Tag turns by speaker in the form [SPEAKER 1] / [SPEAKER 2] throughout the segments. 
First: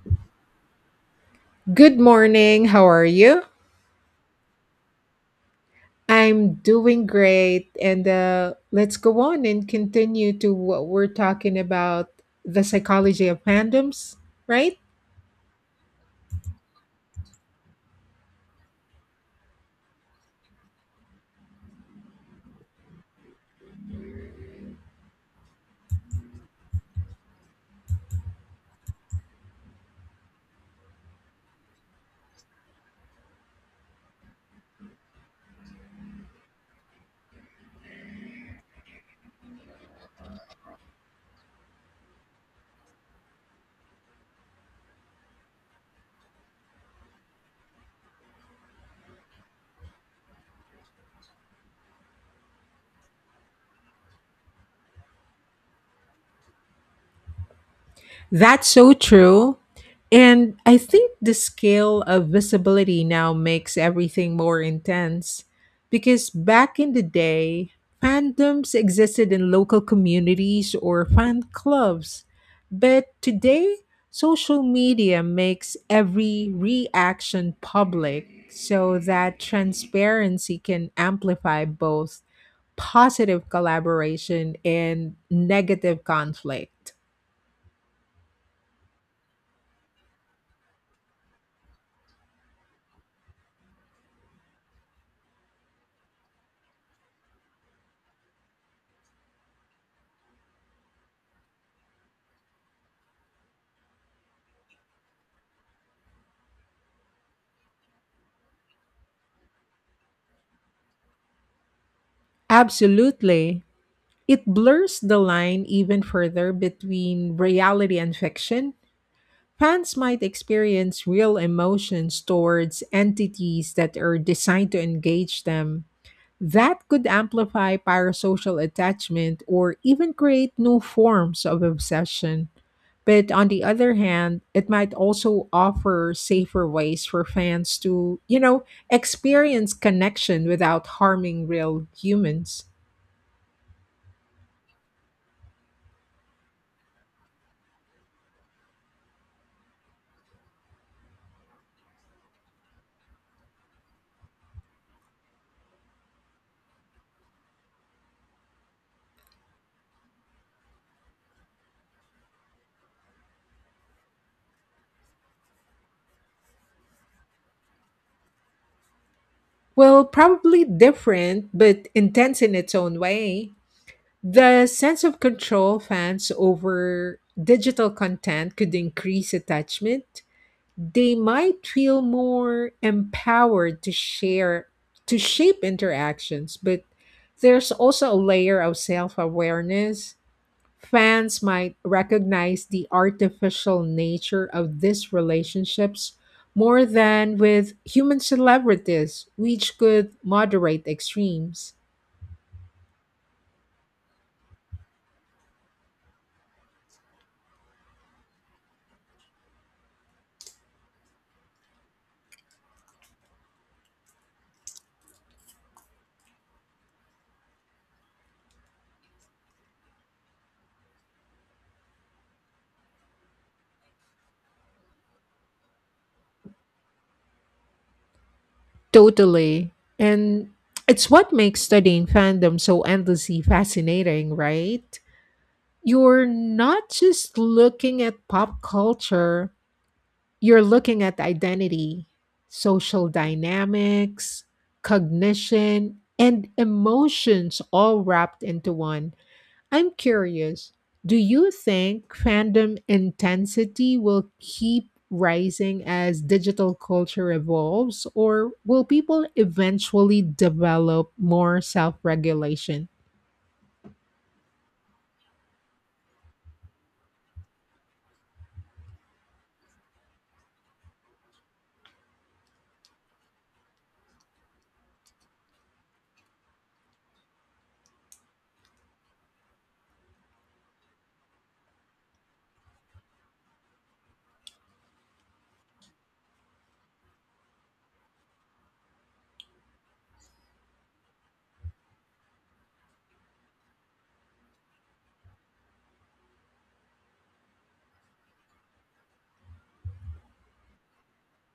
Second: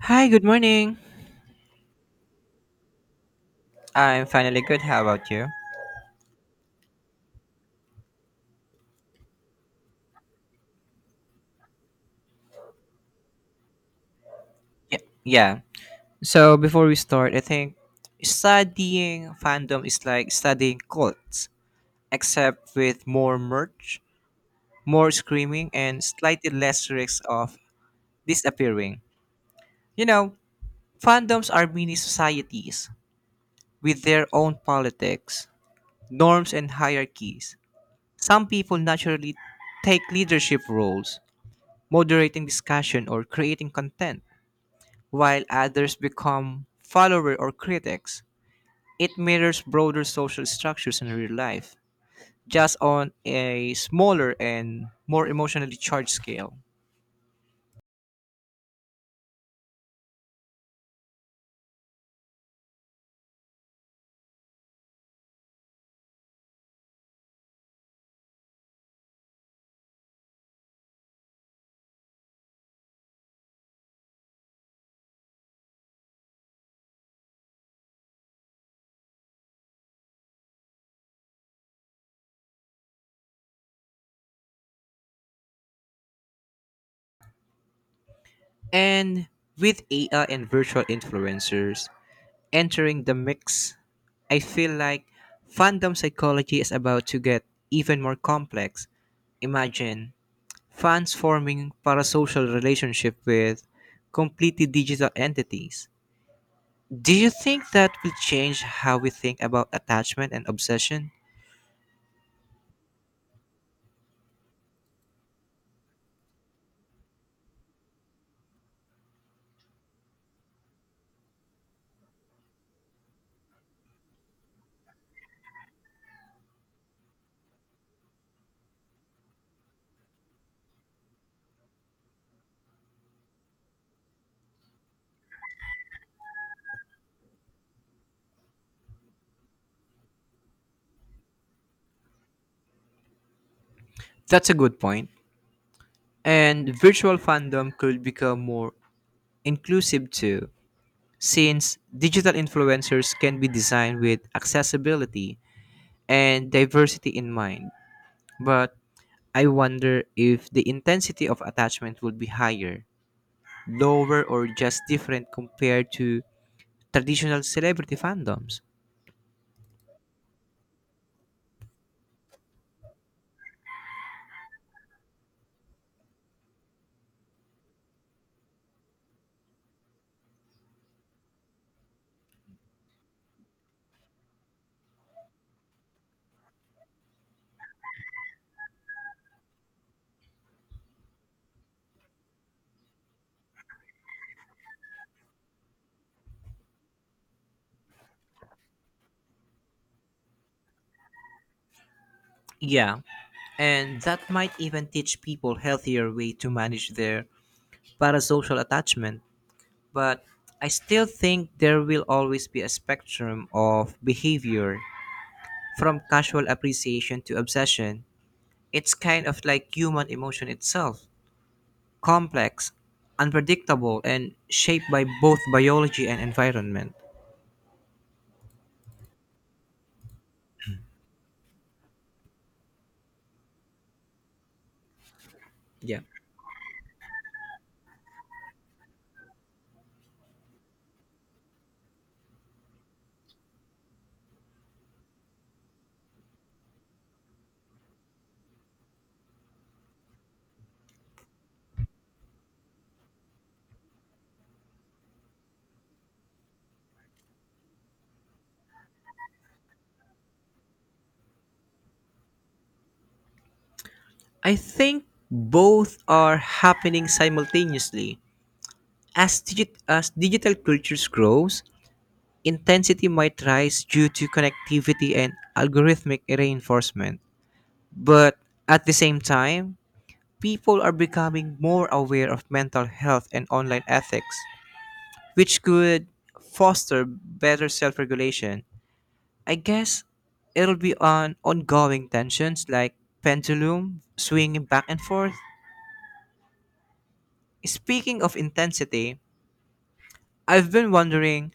[SPEAKER 1] Hi, good morning.
[SPEAKER 2] Good morning. How are you?
[SPEAKER 1] I'm finally good. How about you?
[SPEAKER 2] I'm doing great. And Let's go on and continue to what we're talking about, the psychology of fandoms, right?
[SPEAKER 1] Yeah. Yeah. So before we start, I think studying fandom is like studying cults, except with more merch, more screaming, and slightly less risks of disappearing. You know, fandoms are mini societies with their own politics, norms, and hierarchies. Some people naturally take leadership roles, moderating discussion or creating content. While others become followers or critics, it mirrors broader social structures in real life, just on a smaller and more emotionally charged scale.
[SPEAKER 2] That's so true. And I think the scale of visibility now makes everything more intense because back in the day, fandoms existed in local communities or fan clubs. But today, social media makes every reaction public so that transparency can amplify both positive collaboration and negative conflict.
[SPEAKER 1] And with AI and virtual influencers entering the mix, I feel like fandom psychology is about to get even more complex. Imagine fans forming parasocial relationship with completely digital entities. Do you think that will change how we think about attachment and obsession?
[SPEAKER 2] Absolutely. It blurs the line even further between reality and fiction. Fans might experience real emotions towards entities that are designed to engage them. That could amplify parasocial attachment or even create new forms of obsession. But on the other hand, it might also offer safer ways for fans to, you know, experience connection without harming real humans.
[SPEAKER 1] That's a good point. And virtual fandom could become more inclusive too, since digital influencers can be designed with accessibility and diversity in mind. But I wonder if the intensity of attachment would be higher, lower, or just different compared to traditional celebrity fandoms.
[SPEAKER 2] Well, probably different, but intense in its own way. The sense of control fans over digital content could increase attachment. They might feel more empowered to share, to shape interactions, but there's also a layer of self awareness. Fans might recognize the artificial nature of these relationships more than with human celebrities, which could moderate extremes.
[SPEAKER 1] Yeah, and that might even teach people healthier way to manage their parasocial attachment, but I still think there will always be a spectrum of behavior from casual appreciation to obsession. It's kind of like human emotion itself complex, unpredictable, and shaped by both biology and environment.
[SPEAKER 2] Totally. And it's what makes studying fandom so endlessly fascinating, right?
[SPEAKER 1] Yeah.
[SPEAKER 2] You're not just looking at pop culture, you're looking at identity, social dynamics, cognition, and emotions all wrapped into one. I'm curious, do you think fandom intensity will keep rising as digital culture evolves, or will people eventually develop more self regulation?
[SPEAKER 1] I think both are happening simultaneously. As digital cultures grows, intensity might rise due to connectivity and algorithmic reinforcement. But at the same time, people are becoming more aware of mental health and online ethics, which could foster better self regulation. I guess it'll be on ongoing tensions like pendulum swinging back and forth. Speaking of intensity, I've been wondering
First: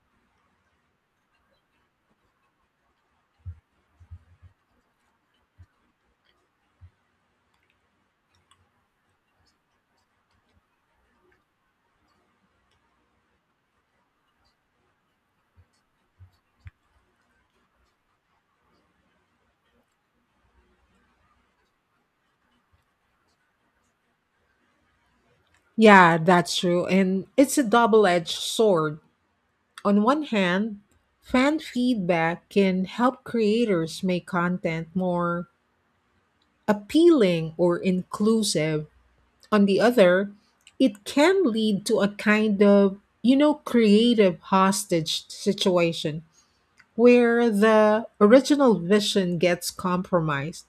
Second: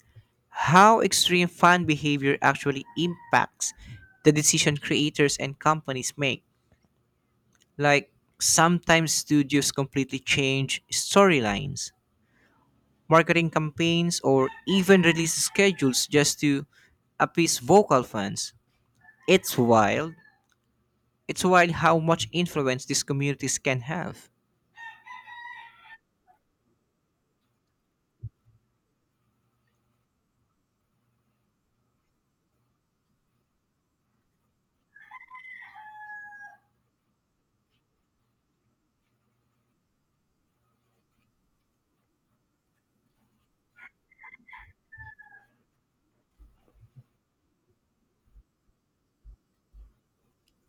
[SPEAKER 1] how extreme fan behavior actually impacts the decision creators and companies make. Like sometimes studios completely change storylines, marketing campaigns, or even release schedules just to appease vocal fans. It's wild. It's wild how much influence these communities can have.
[SPEAKER 2] Yeah, that's true. And it's a double edged sword. On one hand, fan feedback can help creators make content more appealing or inclusive. On the other, it can lead to a kind of, you know, creative hostage situation where the original vision gets compromised.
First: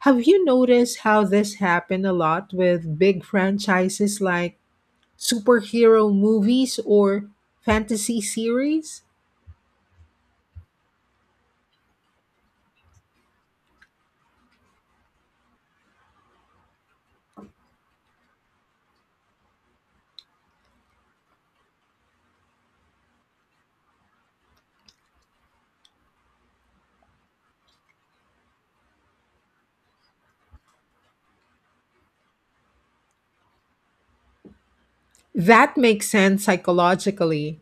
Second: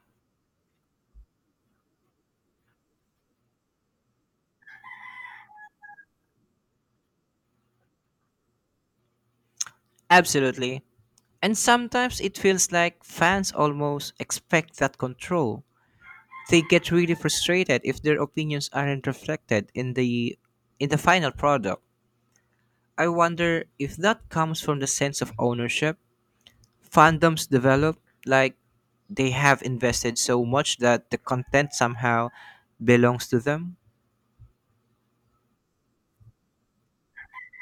[SPEAKER 2] Have you noticed how this happened a lot with big franchises like superhero movies or fantasy series?
[SPEAKER 1] Absolutely. And sometimes it feels like fans almost expect that control. They get really frustrated if their opinions aren't reflected in the final product. I wonder if that comes from the sense of ownership fandoms develop, like they have invested so much that the content somehow belongs to them.
[SPEAKER 2] That makes sense psychologically.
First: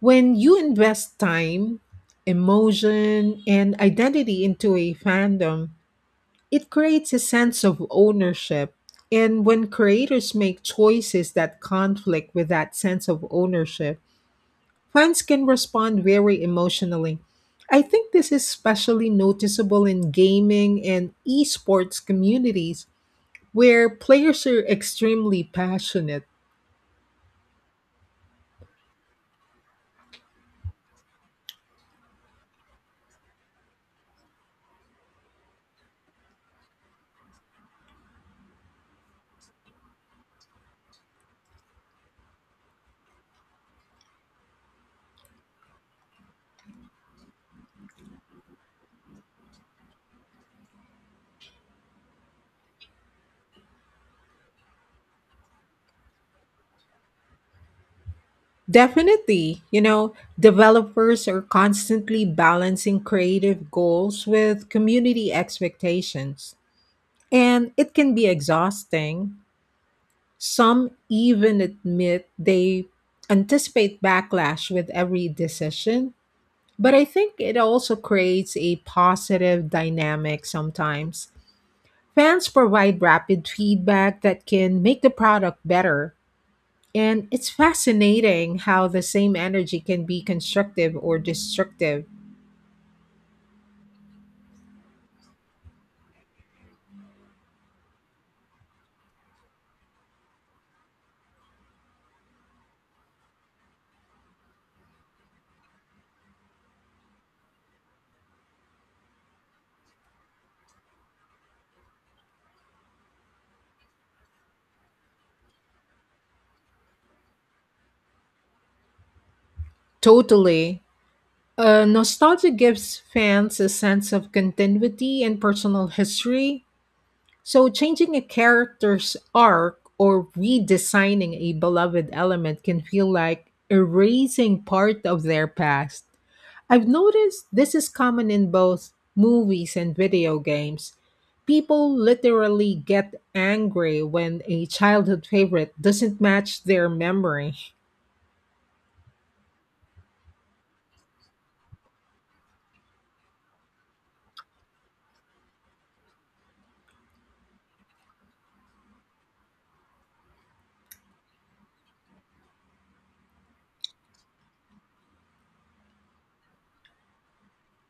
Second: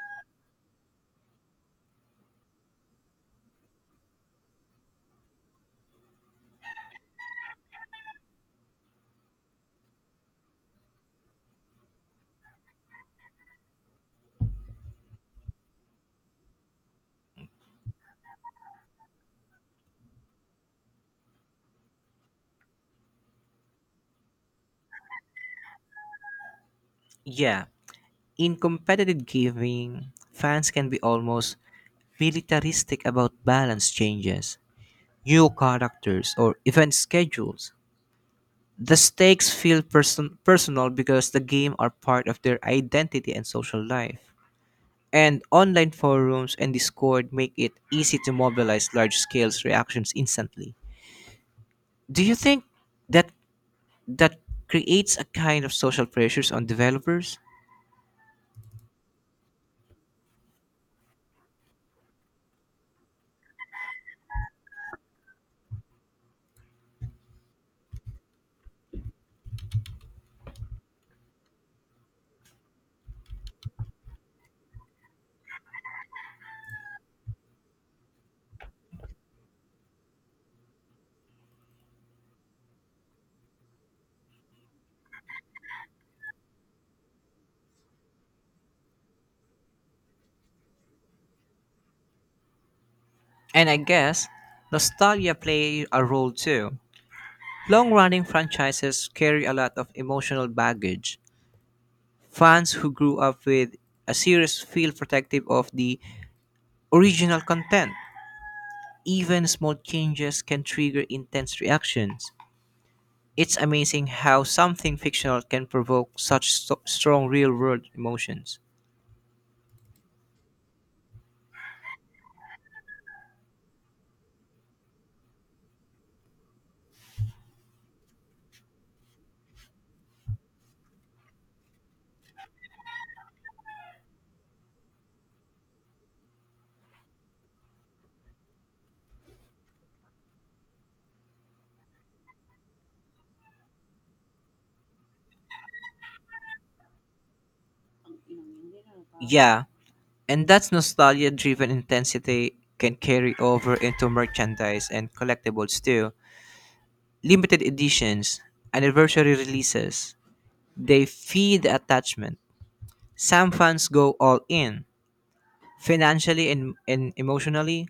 [SPEAKER 2] When you invest time, emotion, and identity into a fandom, it creates a sense of ownership. And when creators make choices that conflict with that sense of ownership, fans can respond very emotionally. I think this is especially noticeable in gaming and esports communities where players are extremely passionate.
[SPEAKER 1] Yeah, in competitive gaming, fans can be almost militaristic about balance changes, new characters, or event schedules. The stakes feel personal because the game are part of their identity and social life. And online forums and Discord make it easy to mobilize large scale reactions instantly. Do you think that that creates a kind of social pressures on developers?
[SPEAKER 2] Definitely. You know, developers are constantly balancing creative goals with community expectations, and it can be exhausting. Some even admit they anticipate backlash with every decision, but I think it also creates a positive dynamic sometimes. Fans provide rapid feedback that can make the product better, and it's fascinating how the same energy can be constructive or destructive.
[SPEAKER 1] And I guess nostalgia play a role too. Long-running franchises carry a lot of emotional baggage. Fans who grew up with a series feel protective of the original content. Even small changes can trigger intense reactions. It's amazing how something fictional can provoke such strong real-world emotions.
[SPEAKER 2] Totally. Nostalgia gives fans a sense of continuity and personal history. So, changing a character's arc or redesigning a beloved element can feel like erasing part of their past. I've noticed this is common in both movies and video games. People literally get angry when a childhood favorite doesn't match their memory.
[SPEAKER 1] Yeah, and that's nostalgia driven intensity can carry over into merchandise and collectibles too. Limited editions, anniversary releases, they feed the attachment. Some fans go all in, financially and emotionally,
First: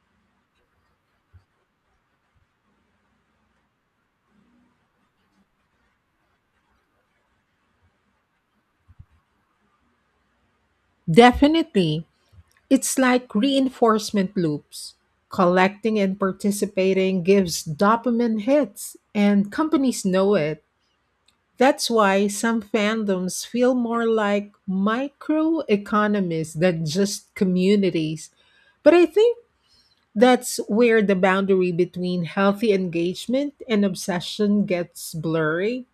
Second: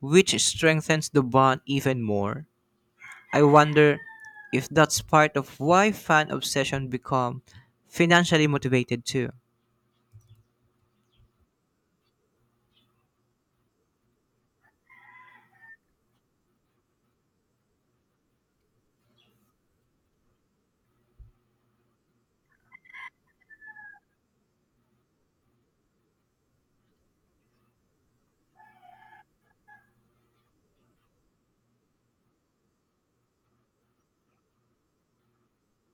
[SPEAKER 1] which strengthens the bond even more. I wonder if that's part of why fan obsession become financially motivated too.
[SPEAKER 2] Definitely, it's like reinforcement loops. Collecting and participating gives dopamine hits, and companies know it. That's why some fandoms feel more like microeconomies than just communities. But I think that's where the boundary between healthy engagement and obsession gets blurry.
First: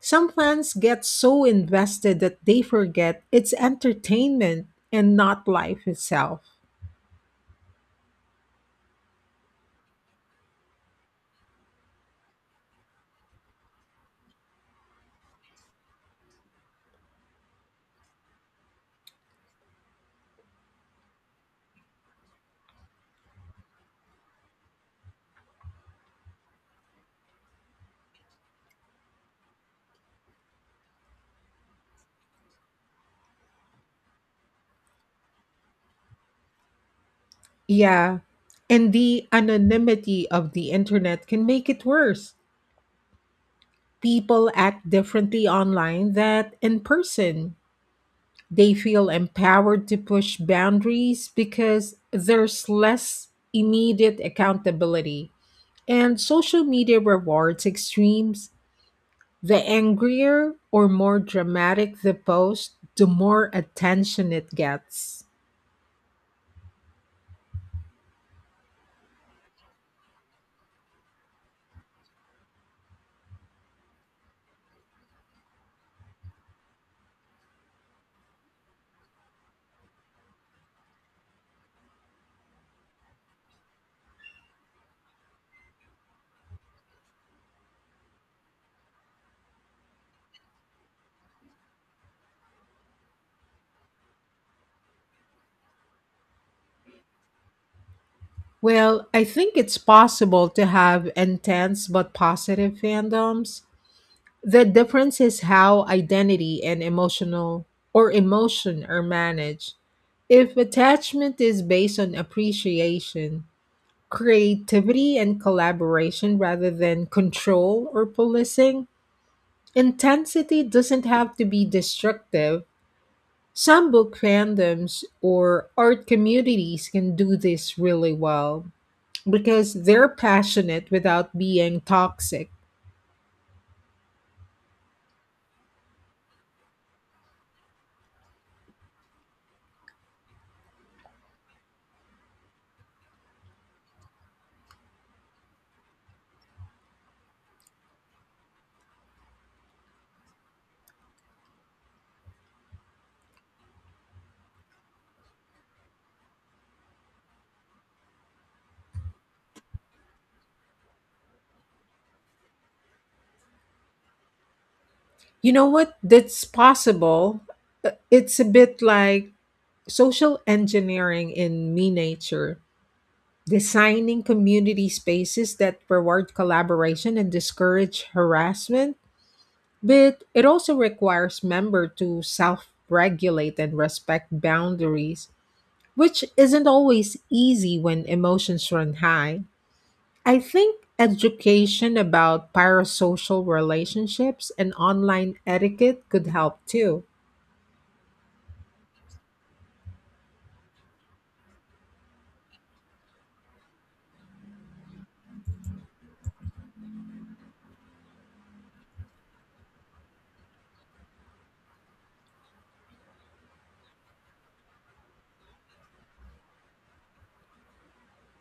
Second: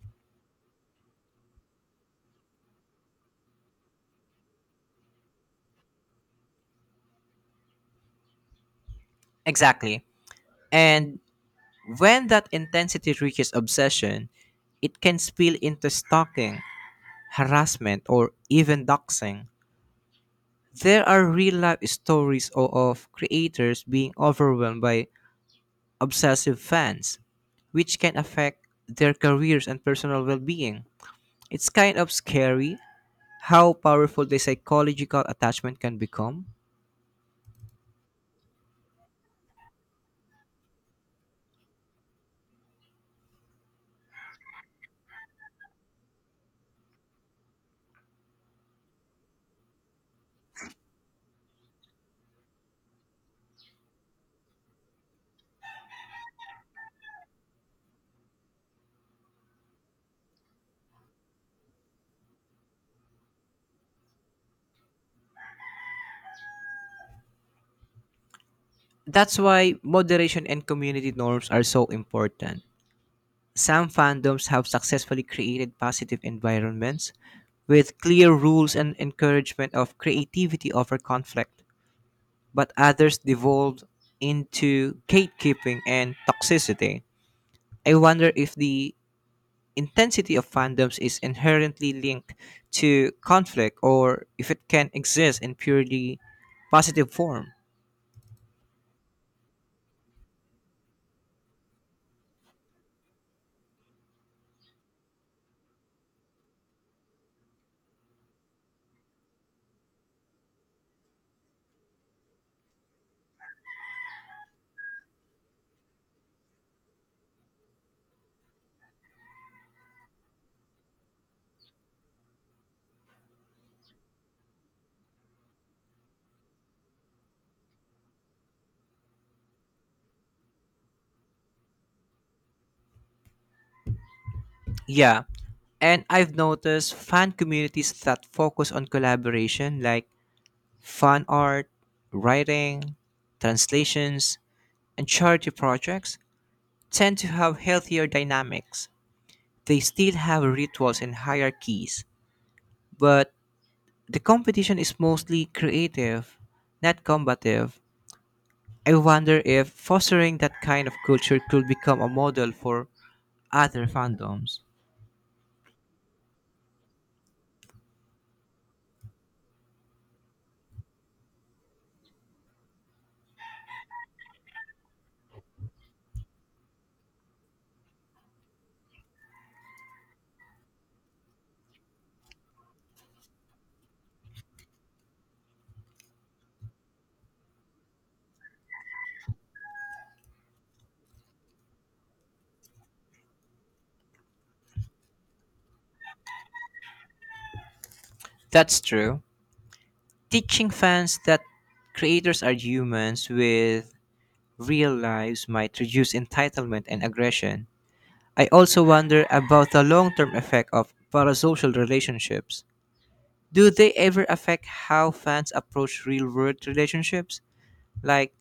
[SPEAKER 2] Some fans get so invested that they forget it's entertainment and not life itself.
[SPEAKER 1] Exactly. And when that intensity reaches obsession, it can spill into stalking, harassment, or even doxing. There are real life stories of creators being overwhelmed by obsessive fans, which can affect their careers and personal well being. It's kind of scary how powerful the psychological attachment can become.
[SPEAKER 2] Yeah, and the anonymity of the internet can make it worse. People act differently online than in person. They feel empowered to push boundaries because there's less immediate accountability. And social media rewards extremes. The angrier or more dramatic the post, the more attention it gets.
[SPEAKER 1] That's why moderation and community norms are so important. Some fandoms have successfully created positive environments with clear rules and encouragement of creativity over conflict, but others devolved into gatekeeping and toxicity. I wonder if the intensity of fandoms is inherently linked to conflict or if it can exist in purely positive form.
[SPEAKER 2] Well, I think it's possible to have intense but positive fandoms. The difference is how identity and emotional or emotion are managed. If attachment is based on appreciation, creativity, and collaboration rather than control or policing, intensity doesn't have to be destructive. Some book fandoms or art communities can do this really well because they're passionate without being toxic.
[SPEAKER 1] Yeah, and I've noticed fan communities that focus on collaboration, like fan art, writing, translations, and charity projects tend to have healthier dynamics. They still have rituals and hierarchies, but the competition is mostly creative, not combative. I wonder if fostering that kind of culture could become a model for other fandoms.
[SPEAKER 2] You know what? That's possible. It's a bit like social engineering in miniature, designing community spaces that reward collaboration and discourage harassment. But it also requires member to self regulate and respect boundaries, which isn't always easy when emotions run high. I think education about parasocial relationships and online etiquette could help too.
[SPEAKER 1] That's true. Teaching fans that creators are humans with real lives might reduce entitlement and aggression. I also wonder about the long term effect of parasocial relationships. Do they ever affect how fans approach real world relationships? Like,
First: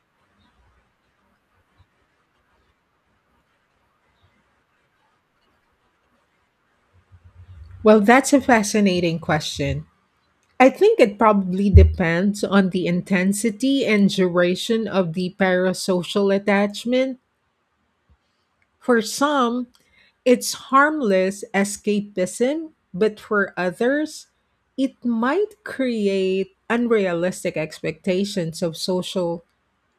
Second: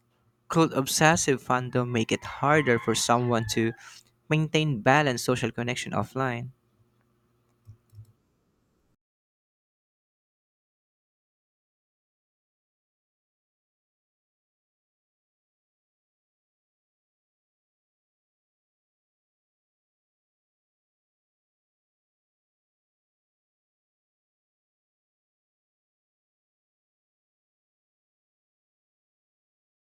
[SPEAKER 1] could obsessive fandom make it harder for someone to maintain balanced social connection offline?
[SPEAKER 2] Well, that's a fascinating question. I think it probably depends on the intensity and duration of the parasocial attachment. For some, it's harmless escapism, but for others, it might create unrealistic expectations of social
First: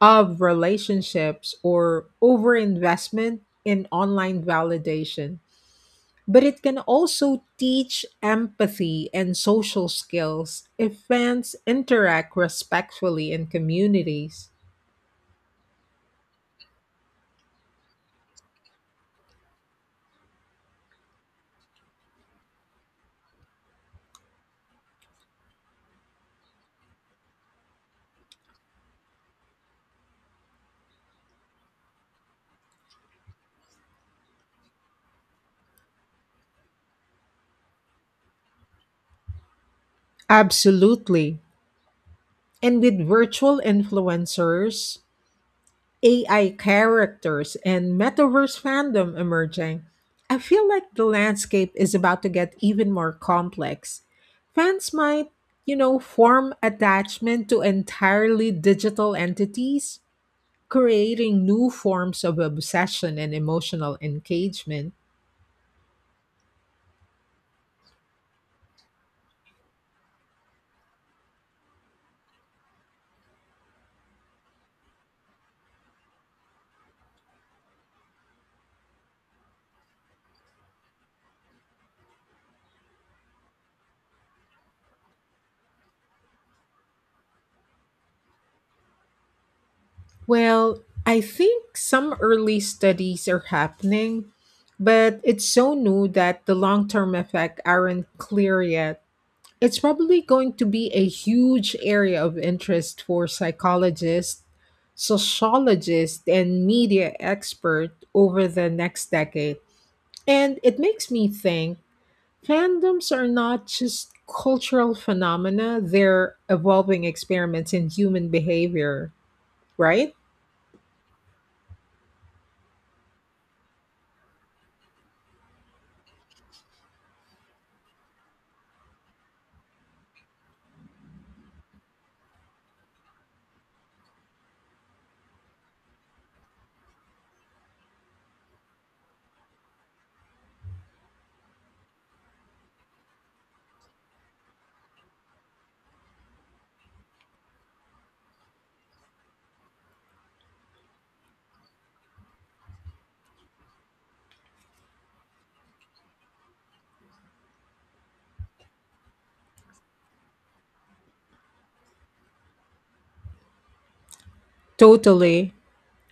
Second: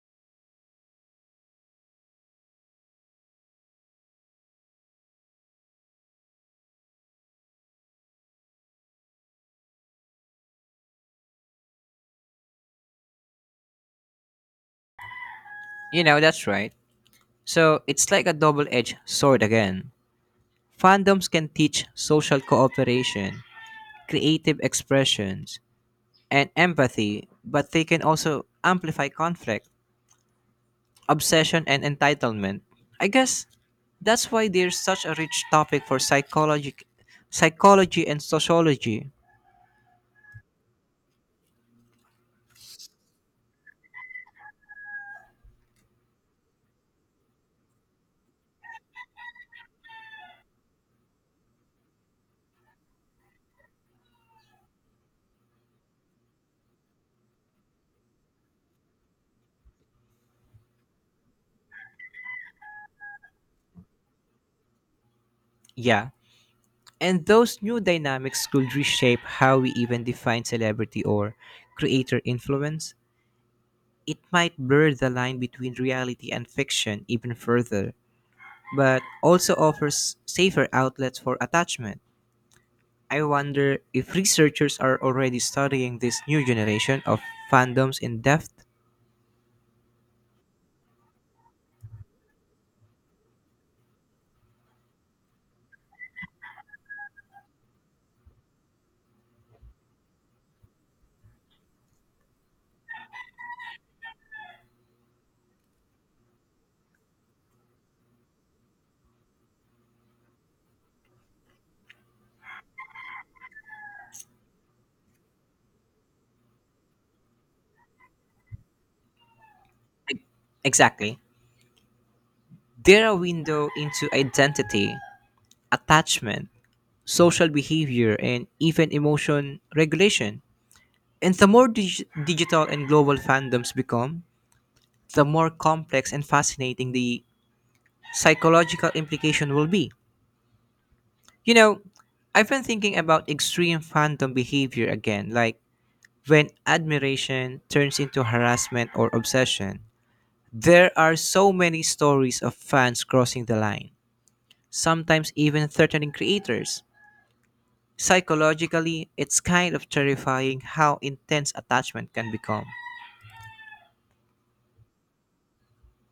[SPEAKER 2] of relationships or overinvestment in online validation. But it can also teach empathy and social skills if fans interact respectfully in communities.
[SPEAKER 1] You know, that's right. So, it's like a double edged sword again. Fandoms can teach social cooperation, creative expressions, and empathy, but they can also amplify conflict obsession and entitlement. I guess that's why there's such a rich topic for psychology, psychology and sociology.
[SPEAKER 2] Absolutely. And with virtual influencers, AI characters, and metaverse fandom emerging, I feel like the landscape is about to get even more complex. Fans might, you know, form attachment to entirely digital entities creating new forms of obsession and emotional engagement.
[SPEAKER 1] Yeah, and those new dynamics could reshape how we even define celebrity or creator influence. It might blur the line between reality and fiction even further, but also offers safer outlets for attachment. I wonder if researchers are already studying this new generation of fandoms in depth.
[SPEAKER 2] Well, I think some early studies are happening, but it's so new that the long term effects aren't clear yet. It's probably going to be a huge area of interest for psychologists, sociologists, and media experts over the next decade. And it makes me think fandoms are not just cultural phenomena, they're evolving experiments in human behavior, right?
[SPEAKER 1] Exactly. They're a window into identity, attachment, social behavior, and even emotion regulation. And the more digital and global fandoms become, the more complex and fascinating the psychological implication will be. You know, I've been thinking about extreme fandom behavior again, like when admiration turns into harassment or obsession. There are so many stories of fans crossing the line, sometimes even threatening creators. Psychologically, it's kind of terrifying how intense attachment can become.
[SPEAKER 2] Totally.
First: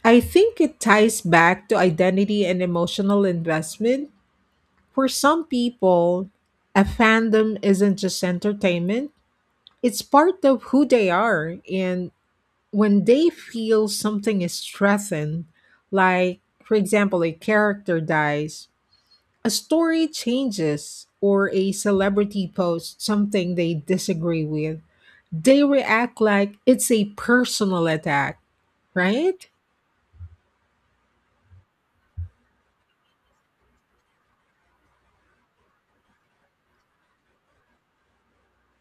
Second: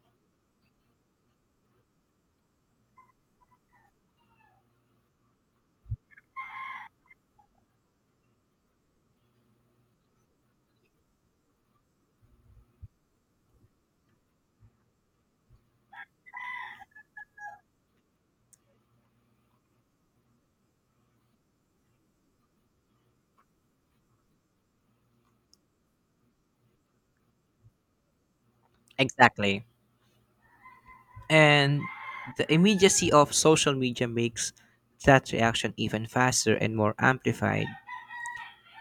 [SPEAKER 2] I think it ties back to identity and emotional investment. For some people, a fandom isn't just entertainment. It's part of who they are. And when they feel something is threatened, like, for example, a character dies, a story changes, or a celebrity posts something they disagree with, they react like it's a personal attack, right?
[SPEAKER 1] Exactly. And the immediacy of social media makes that reaction even faster and more amplified.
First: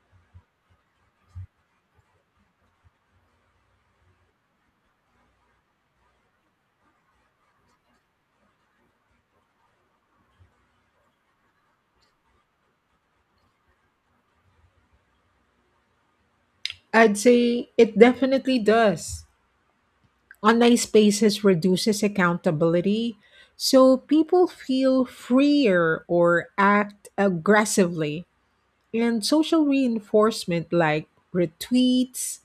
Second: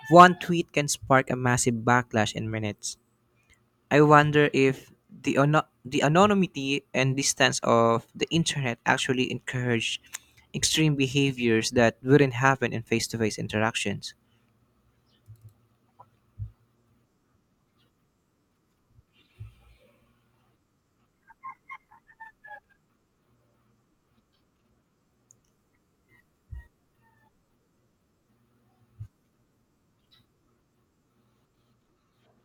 [SPEAKER 1] One tweet can spark a massive backlash in minutes. I wonder if the anonymity and distance of the internet actually encourage extreme behaviors that wouldn't happen in face-to-face interactions.
[SPEAKER 2] I'd say it definitely does. Online spaces reduces accountability, so people feel freer or act aggressively. And social reinforcement like retweets,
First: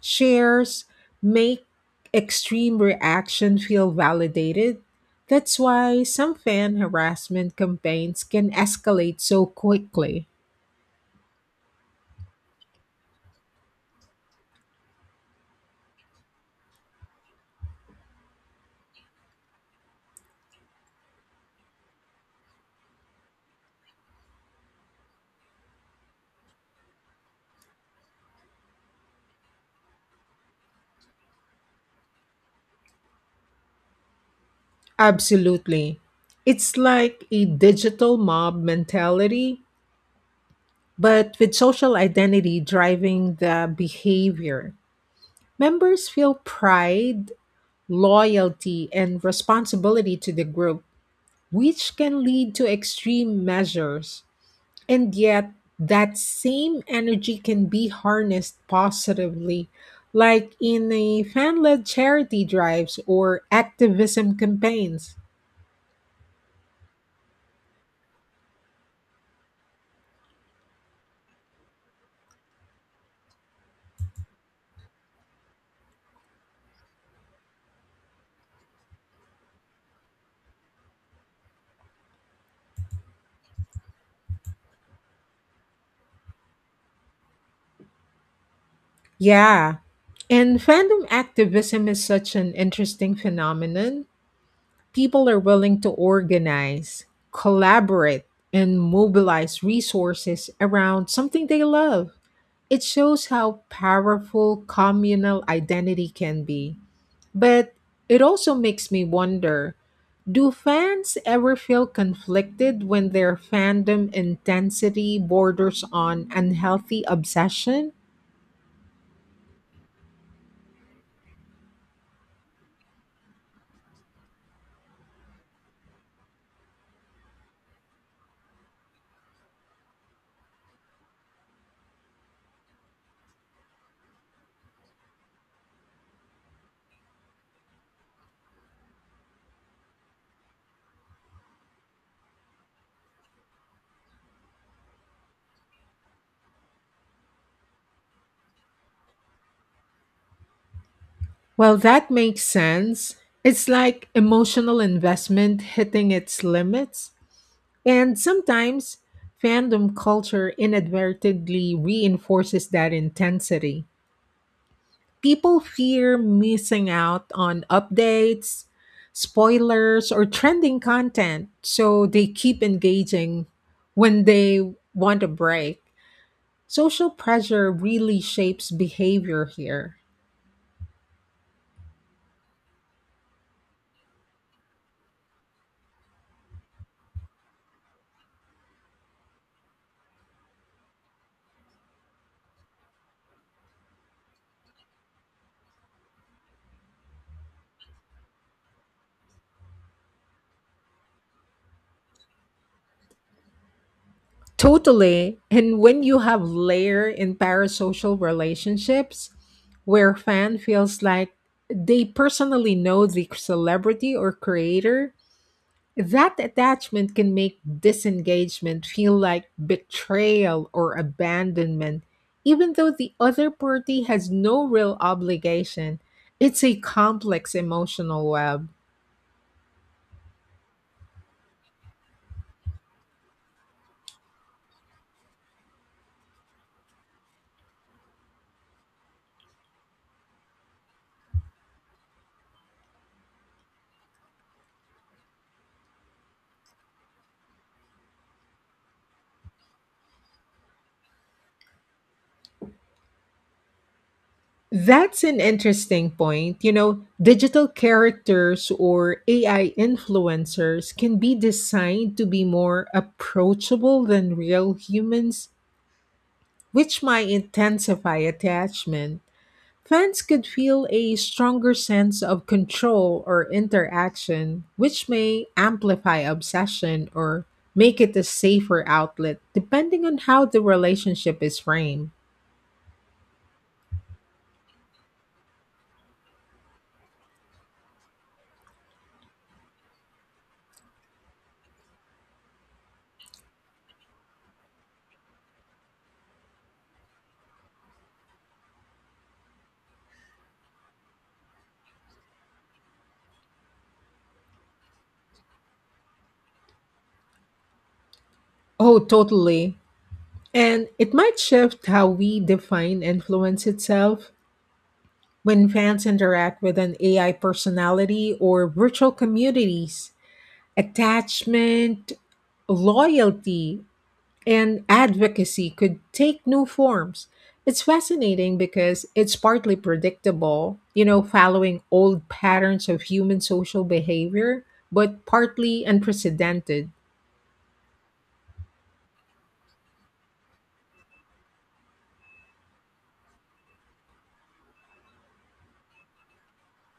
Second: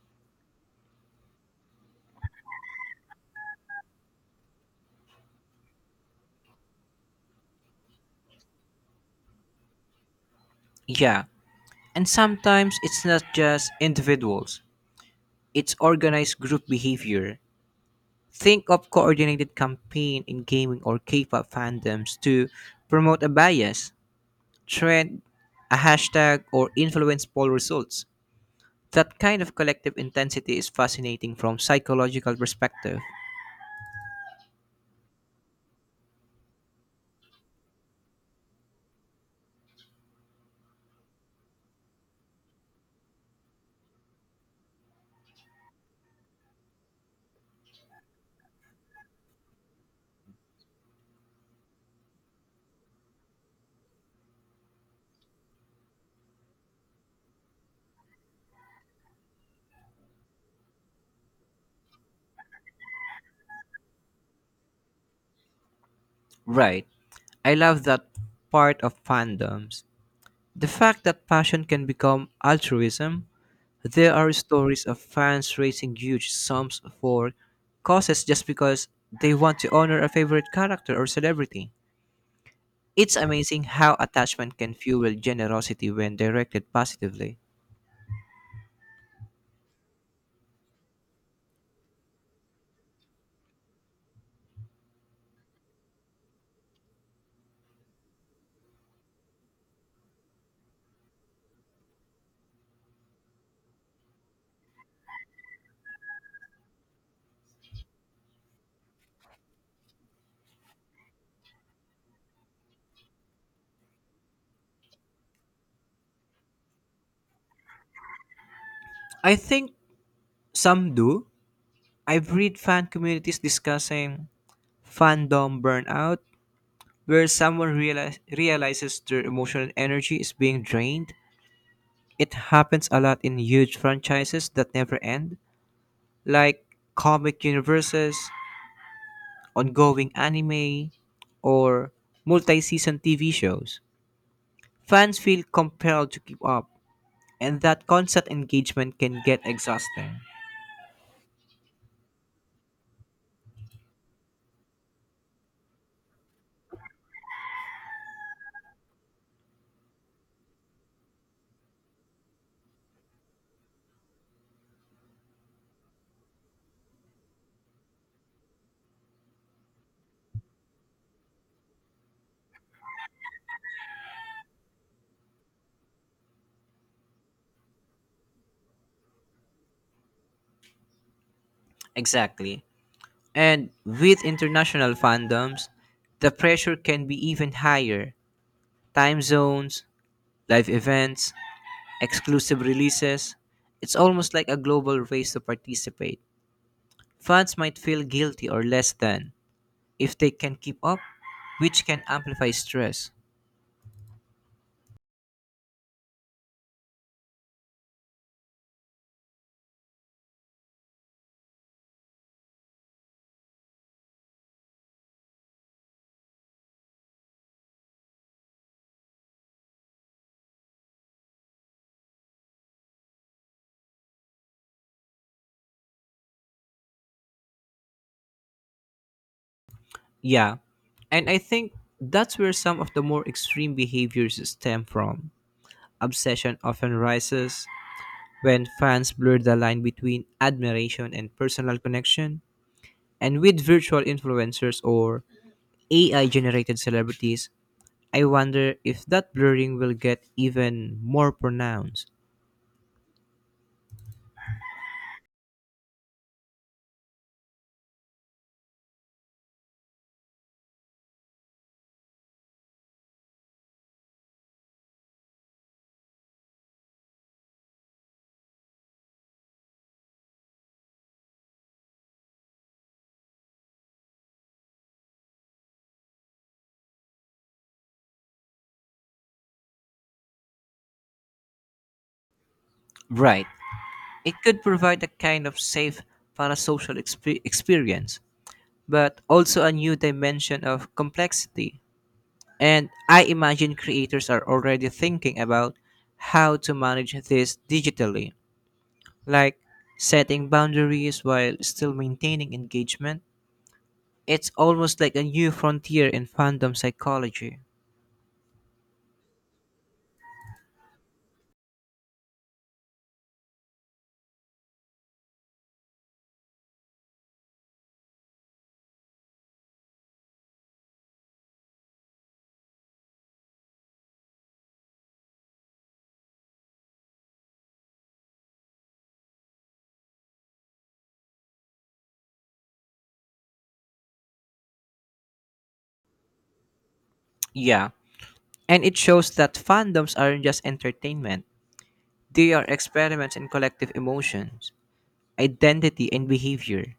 [SPEAKER 2] shares, make extreme reaction feel validated. That's why some fan harassment campaigns can escalate so quickly.
[SPEAKER 1] Yeah. And sometimes it's not just individuals. It's organized group behavior. Think of coordinated campaign in gaming or K-pop fandoms to promote a bias, trend, a hashtag, or influence poll results. That kind of collective intensity is fascinating from psychological perspective.
[SPEAKER 2] Absolutely. It's like a digital mob mentality, but with social identity driving the behavior. Members feel pride, loyalty, and responsibility to the group, which can lead to extreme measures. And yet, that same energy can be harnessed positively, like in a fan led charity drives or activism campaigns.
[SPEAKER 1] Right. I love that part of fandoms. The fact that passion can become altruism, there are stories of fans raising huge sums for causes just because they want to honor a favorite character or celebrity. It's amazing how attachment can fuel generosity when directed positively.
[SPEAKER 2] Yeah. And fandom activism is such an interesting phenomenon. People are willing to organize, collaborate, and mobilize resources around something they love. It shows how powerful communal identity can be. But it also makes me wonder, do fans ever feel conflicted when their fandom intensity borders on unhealthy obsession?
[SPEAKER 1] I think some do. I've read fan communities discussing fandom burnout, where someone realizes their emotional energy is being drained. It happens a lot in huge franchises that never end. Like comic universes, ongoing anime, or multi season TV shows. Fans feel compelled to keep up, and that constant engagement can get exhausting.
[SPEAKER 2] Well, that makes sense. It's like emotional investment hitting its limits. And sometimes fandom culture inadvertently reinforces that intensity. People fear missing out on updates, spoilers, or trending content, so they keep engaging when they want a break. Social pressure really shapes behavior here.
[SPEAKER 1] Exactly. And with international fandoms, the pressure can be even higher. Time zones, live events, exclusive releases. It's almost like a global race to participate. Fans might feel guilty or less than if they can keep up, which can amplify stress.
[SPEAKER 2] Totally. And when you have layer in parasocial relationships where fan feels like they personally know the celebrity or creator, that attachment can make disengagement feel like betrayal or abandonment, even though the other party has no real obligation. It's a complex emotional web.
[SPEAKER 1] Yeah, and I think that's where some of the more extreme behaviors stem from. Obsession often rises when fans blur the line between admiration and personal connection. And with virtual influencers or AI generated celebrities, I wonder if that blurring will get even more pronounced.
[SPEAKER 2] That's an interesting point. You know, digital characters or AI influencers can be designed to be more approachable than real humans, which might intensify attachment. Fans could feel a stronger sense of control or interaction, which may amplify obsession or make it a safer outlet, depending on how the relationship is framed.
[SPEAKER 1] Right. It could provide a kind of safe parasocial experience, but also a new dimension of complexity. And I imagine creators are already thinking about how to manage this digitally, like setting boundaries while still maintaining engagement. It's almost like a new frontier in fandom psychology.
[SPEAKER 2] Oh, totally. And it might shift how we define influence itself when fans interact with an AI personality or virtual communities. Attachment, loyalty, and advocacy could take new forms. It's fascinating because it's partly predictable, you know, following old patterns of human social behavior, but partly unprecedented.
[SPEAKER 1] Yeah, and it shows that fandoms aren't just entertainment, they are experiments in collective emotions, identity, and behavior.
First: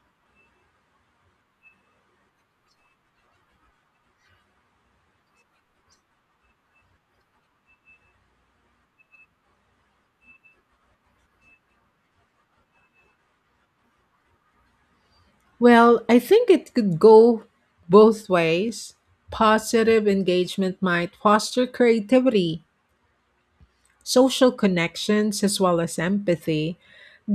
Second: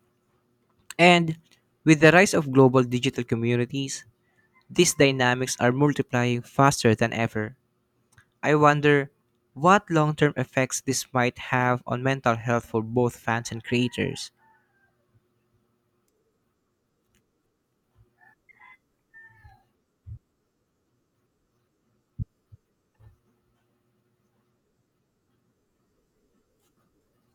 [SPEAKER 1] And with the rise of global digital communities, these dynamics are multiplying faster than ever. I wonder what long term effects this might have on mental health for both fans and creators.
[SPEAKER 2] Well, I think it could go both ways. Positive engagement might foster creativity, social connections as well as empathy.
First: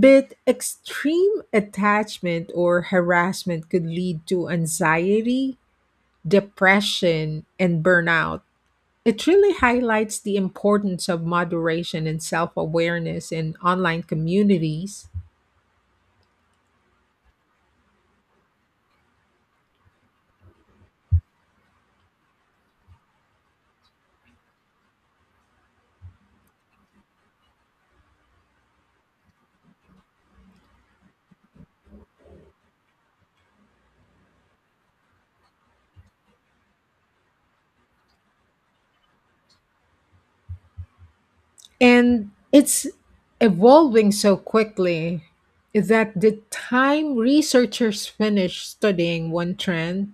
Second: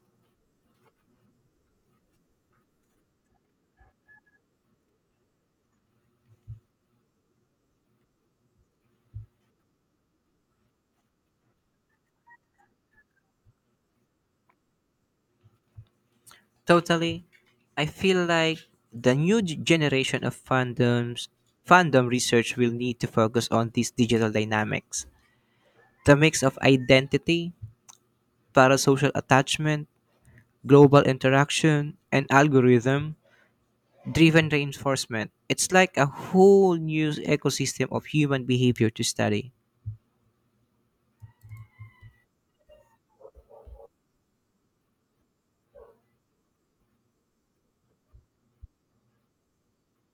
[SPEAKER 2] But extreme attachment or harassment could lead to anxiety, depression, and burnout. It really highlights the importance of moderation and self awareness in online communities.
[SPEAKER 1] Totally, I feel like the new generation of fandoms fandom research will need to focus on these digital dynamics. The mix of identity, parasocial attachment, global interaction, and algorithm driven reinforcement. It's like a whole new ecosystem of human behavior to study.
[SPEAKER 2] And it's evolving so quickly that the time researchers finish studying one trend,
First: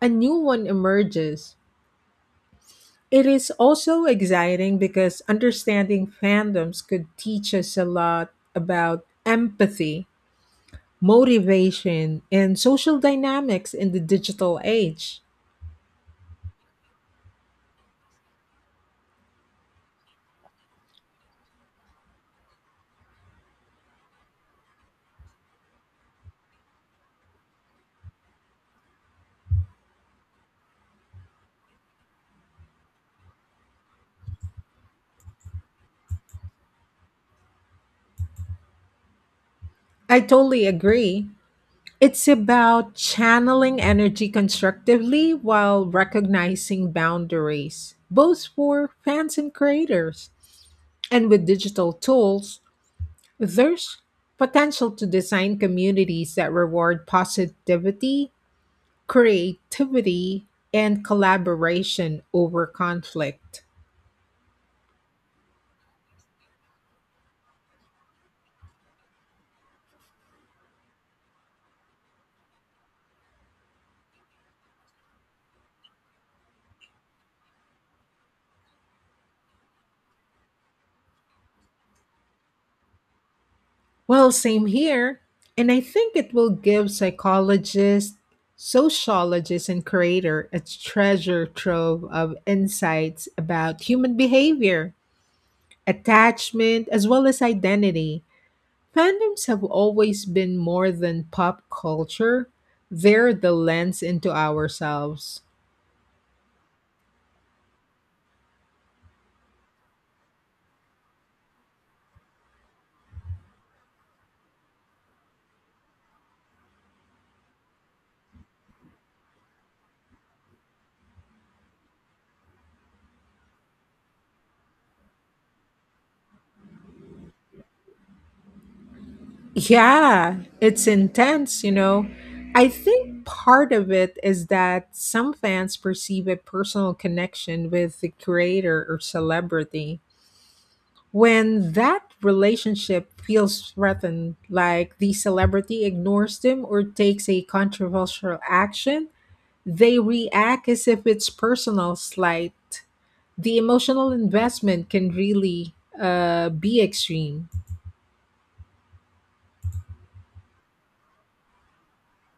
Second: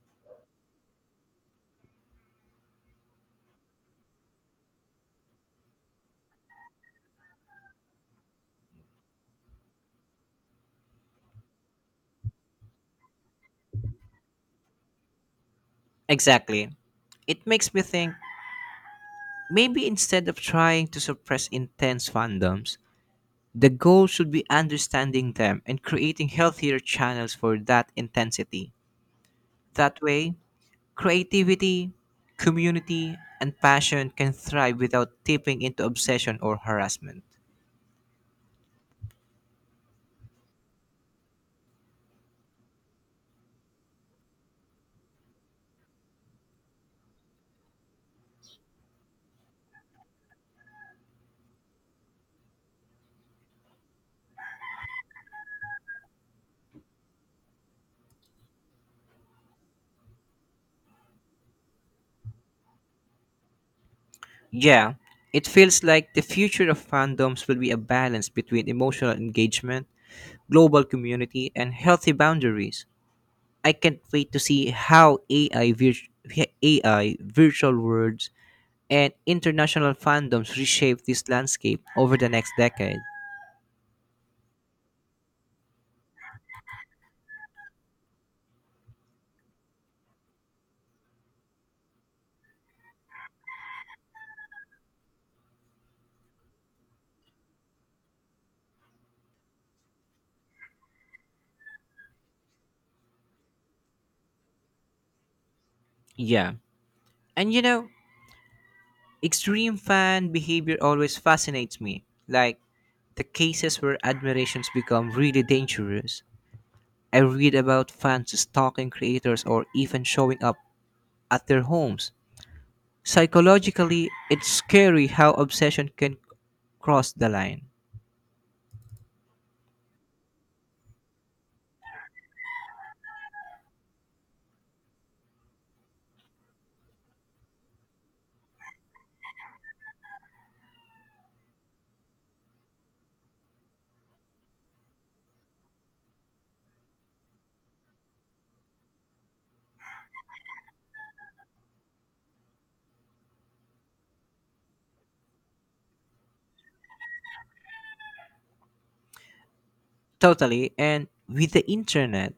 [SPEAKER 2] a new one emerges. It is also exciting because understanding fandoms could teach us a lot about empathy, motivation, and social dynamics in the digital age.
[SPEAKER 1] Exactly. It makes me think maybe instead of trying to suppress intense fandoms, the goal should be understanding them and creating healthier channels for that intensity. That way, creativity, community, and passion can thrive without tipping into obsession or harassment.
[SPEAKER 2] I totally agree. It's about channeling energy constructively while recognizing boundaries, both for fans and creators. And with digital tools, there's potential to design communities that reward positivity, creativity, and collaboration over conflict.
[SPEAKER 1] Yeah, it feels like the future of fandoms will be a balance between emotional engagement, global community, and healthy boundaries. I can't wait to see how AI, virtual worlds, and international fandoms reshape this landscape over the next decade.
[SPEAKER 2] Well, same here. And I think it will give psychologists, sociologists, and creators a treasure trove of insights about human behavior, attachment, as well as identity. Fandoms have always been more than pop culture. They're the lens into ourselves.
[SPEAKER 1] Yeah. And you know, extreme fan behavior always fascinates me. Like the cases where admirations become really dangerous. I read about fans stalking creators or even showing up at their homes. Psychologically, it's scary how obsession can cross the line.
[SPEAKER 2] Yeah, it's intense, you know. I think part of it is that some fans perceive a personal connection with the creator or celebrity. When that relationship feels threatened, like the celebrity ignores them or takes a controversial action, they react as if it's personal slight. The emotional investment can really be extreme.
[SPEAKER 1] Totally. And with the internet,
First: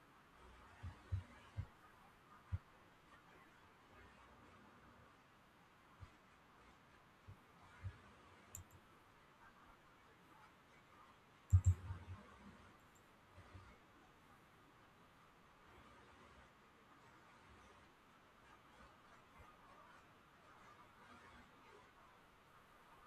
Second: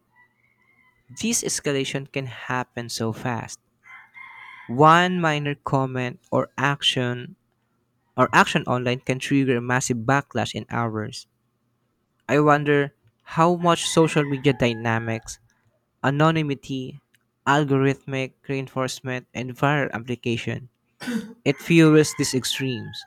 [SPEAKER 1] this escalation can happen so fast. One minor comment or action online can trigger a massive backlash in hours. I wonder how much social media dynamics, anonymity, algorithmic reinforcement, and viral application. It fuels these extremes.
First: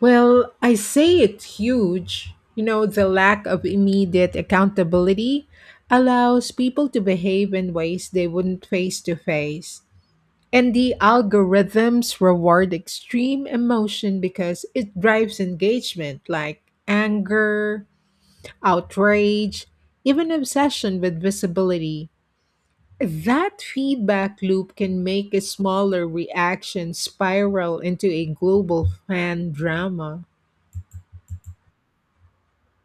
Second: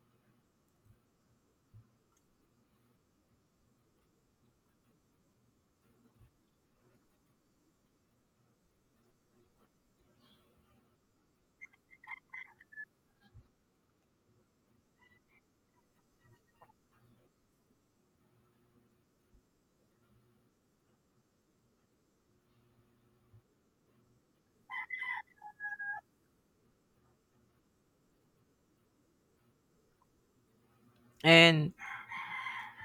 [SPEAKER 2] Well, I say it's huge. You know, the lack of immediate accountability allows people to behave in ways they wouldn't face to face. And the algorithms reward extreme emotion because it drives engagement like anger, outrage, even obsession with visibility. That feedback loop can make a smaller reaction spiral into a global fan drama.
[SPEAKER 1] And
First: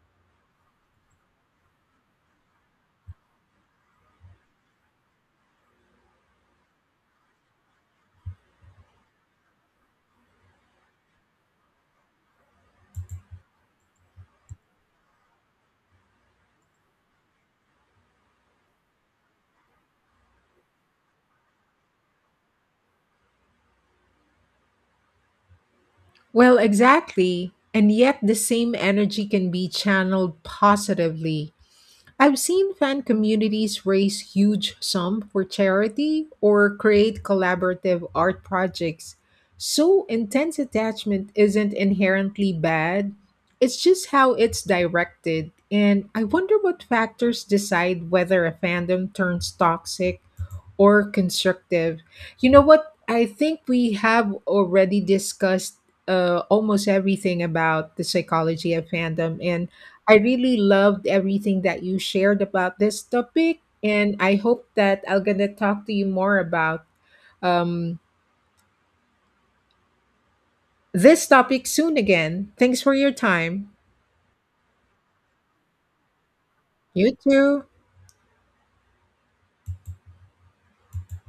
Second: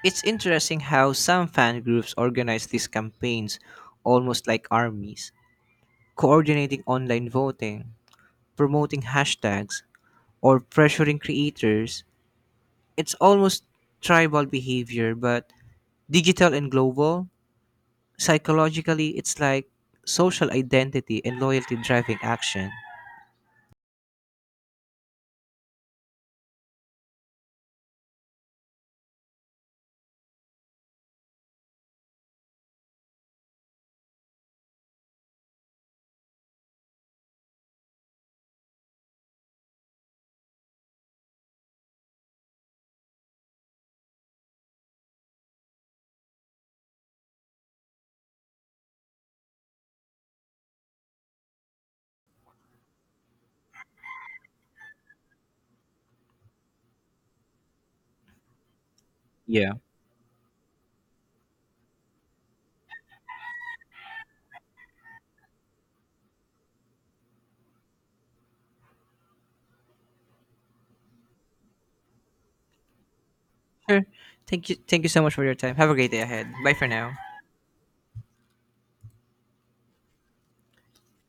[SPEAKER 1] it's interesting how some fan groups organize these campaigns almost like armies coordinating online voting, promoting hashtags, or pressuring creators, it's almost tribal behavior, but digital and global, psychologically, it's like social identity and loyalty driving action.
[SPEAKER 2] Well, exactly. And yet the same energy can be channeled positively. I've seen fan communities raise huge sums for charity or create collaborative art projects. So intense attachment isn't inherently bad. It's just how it's directed. And I wonder what factors decide whether a fandom turns toxic or constructive. You know what? I think we have already discussed almost everything about the psychology of fandom, and
[SPEAKER 1] Yeah.
[SPEAKER 2] I really loved everything that you shared about this topic, and I hope that I am gonna talk to you more about um, this topic soon again. Thanks for your time.
[SPEAKER 1] Sure. Thank you. Thank you so much for your time. Have a great day ahead. Bye for
[SPEAKER 2] You
[SPEAKER 1] now.
[SPEAKER 2] too.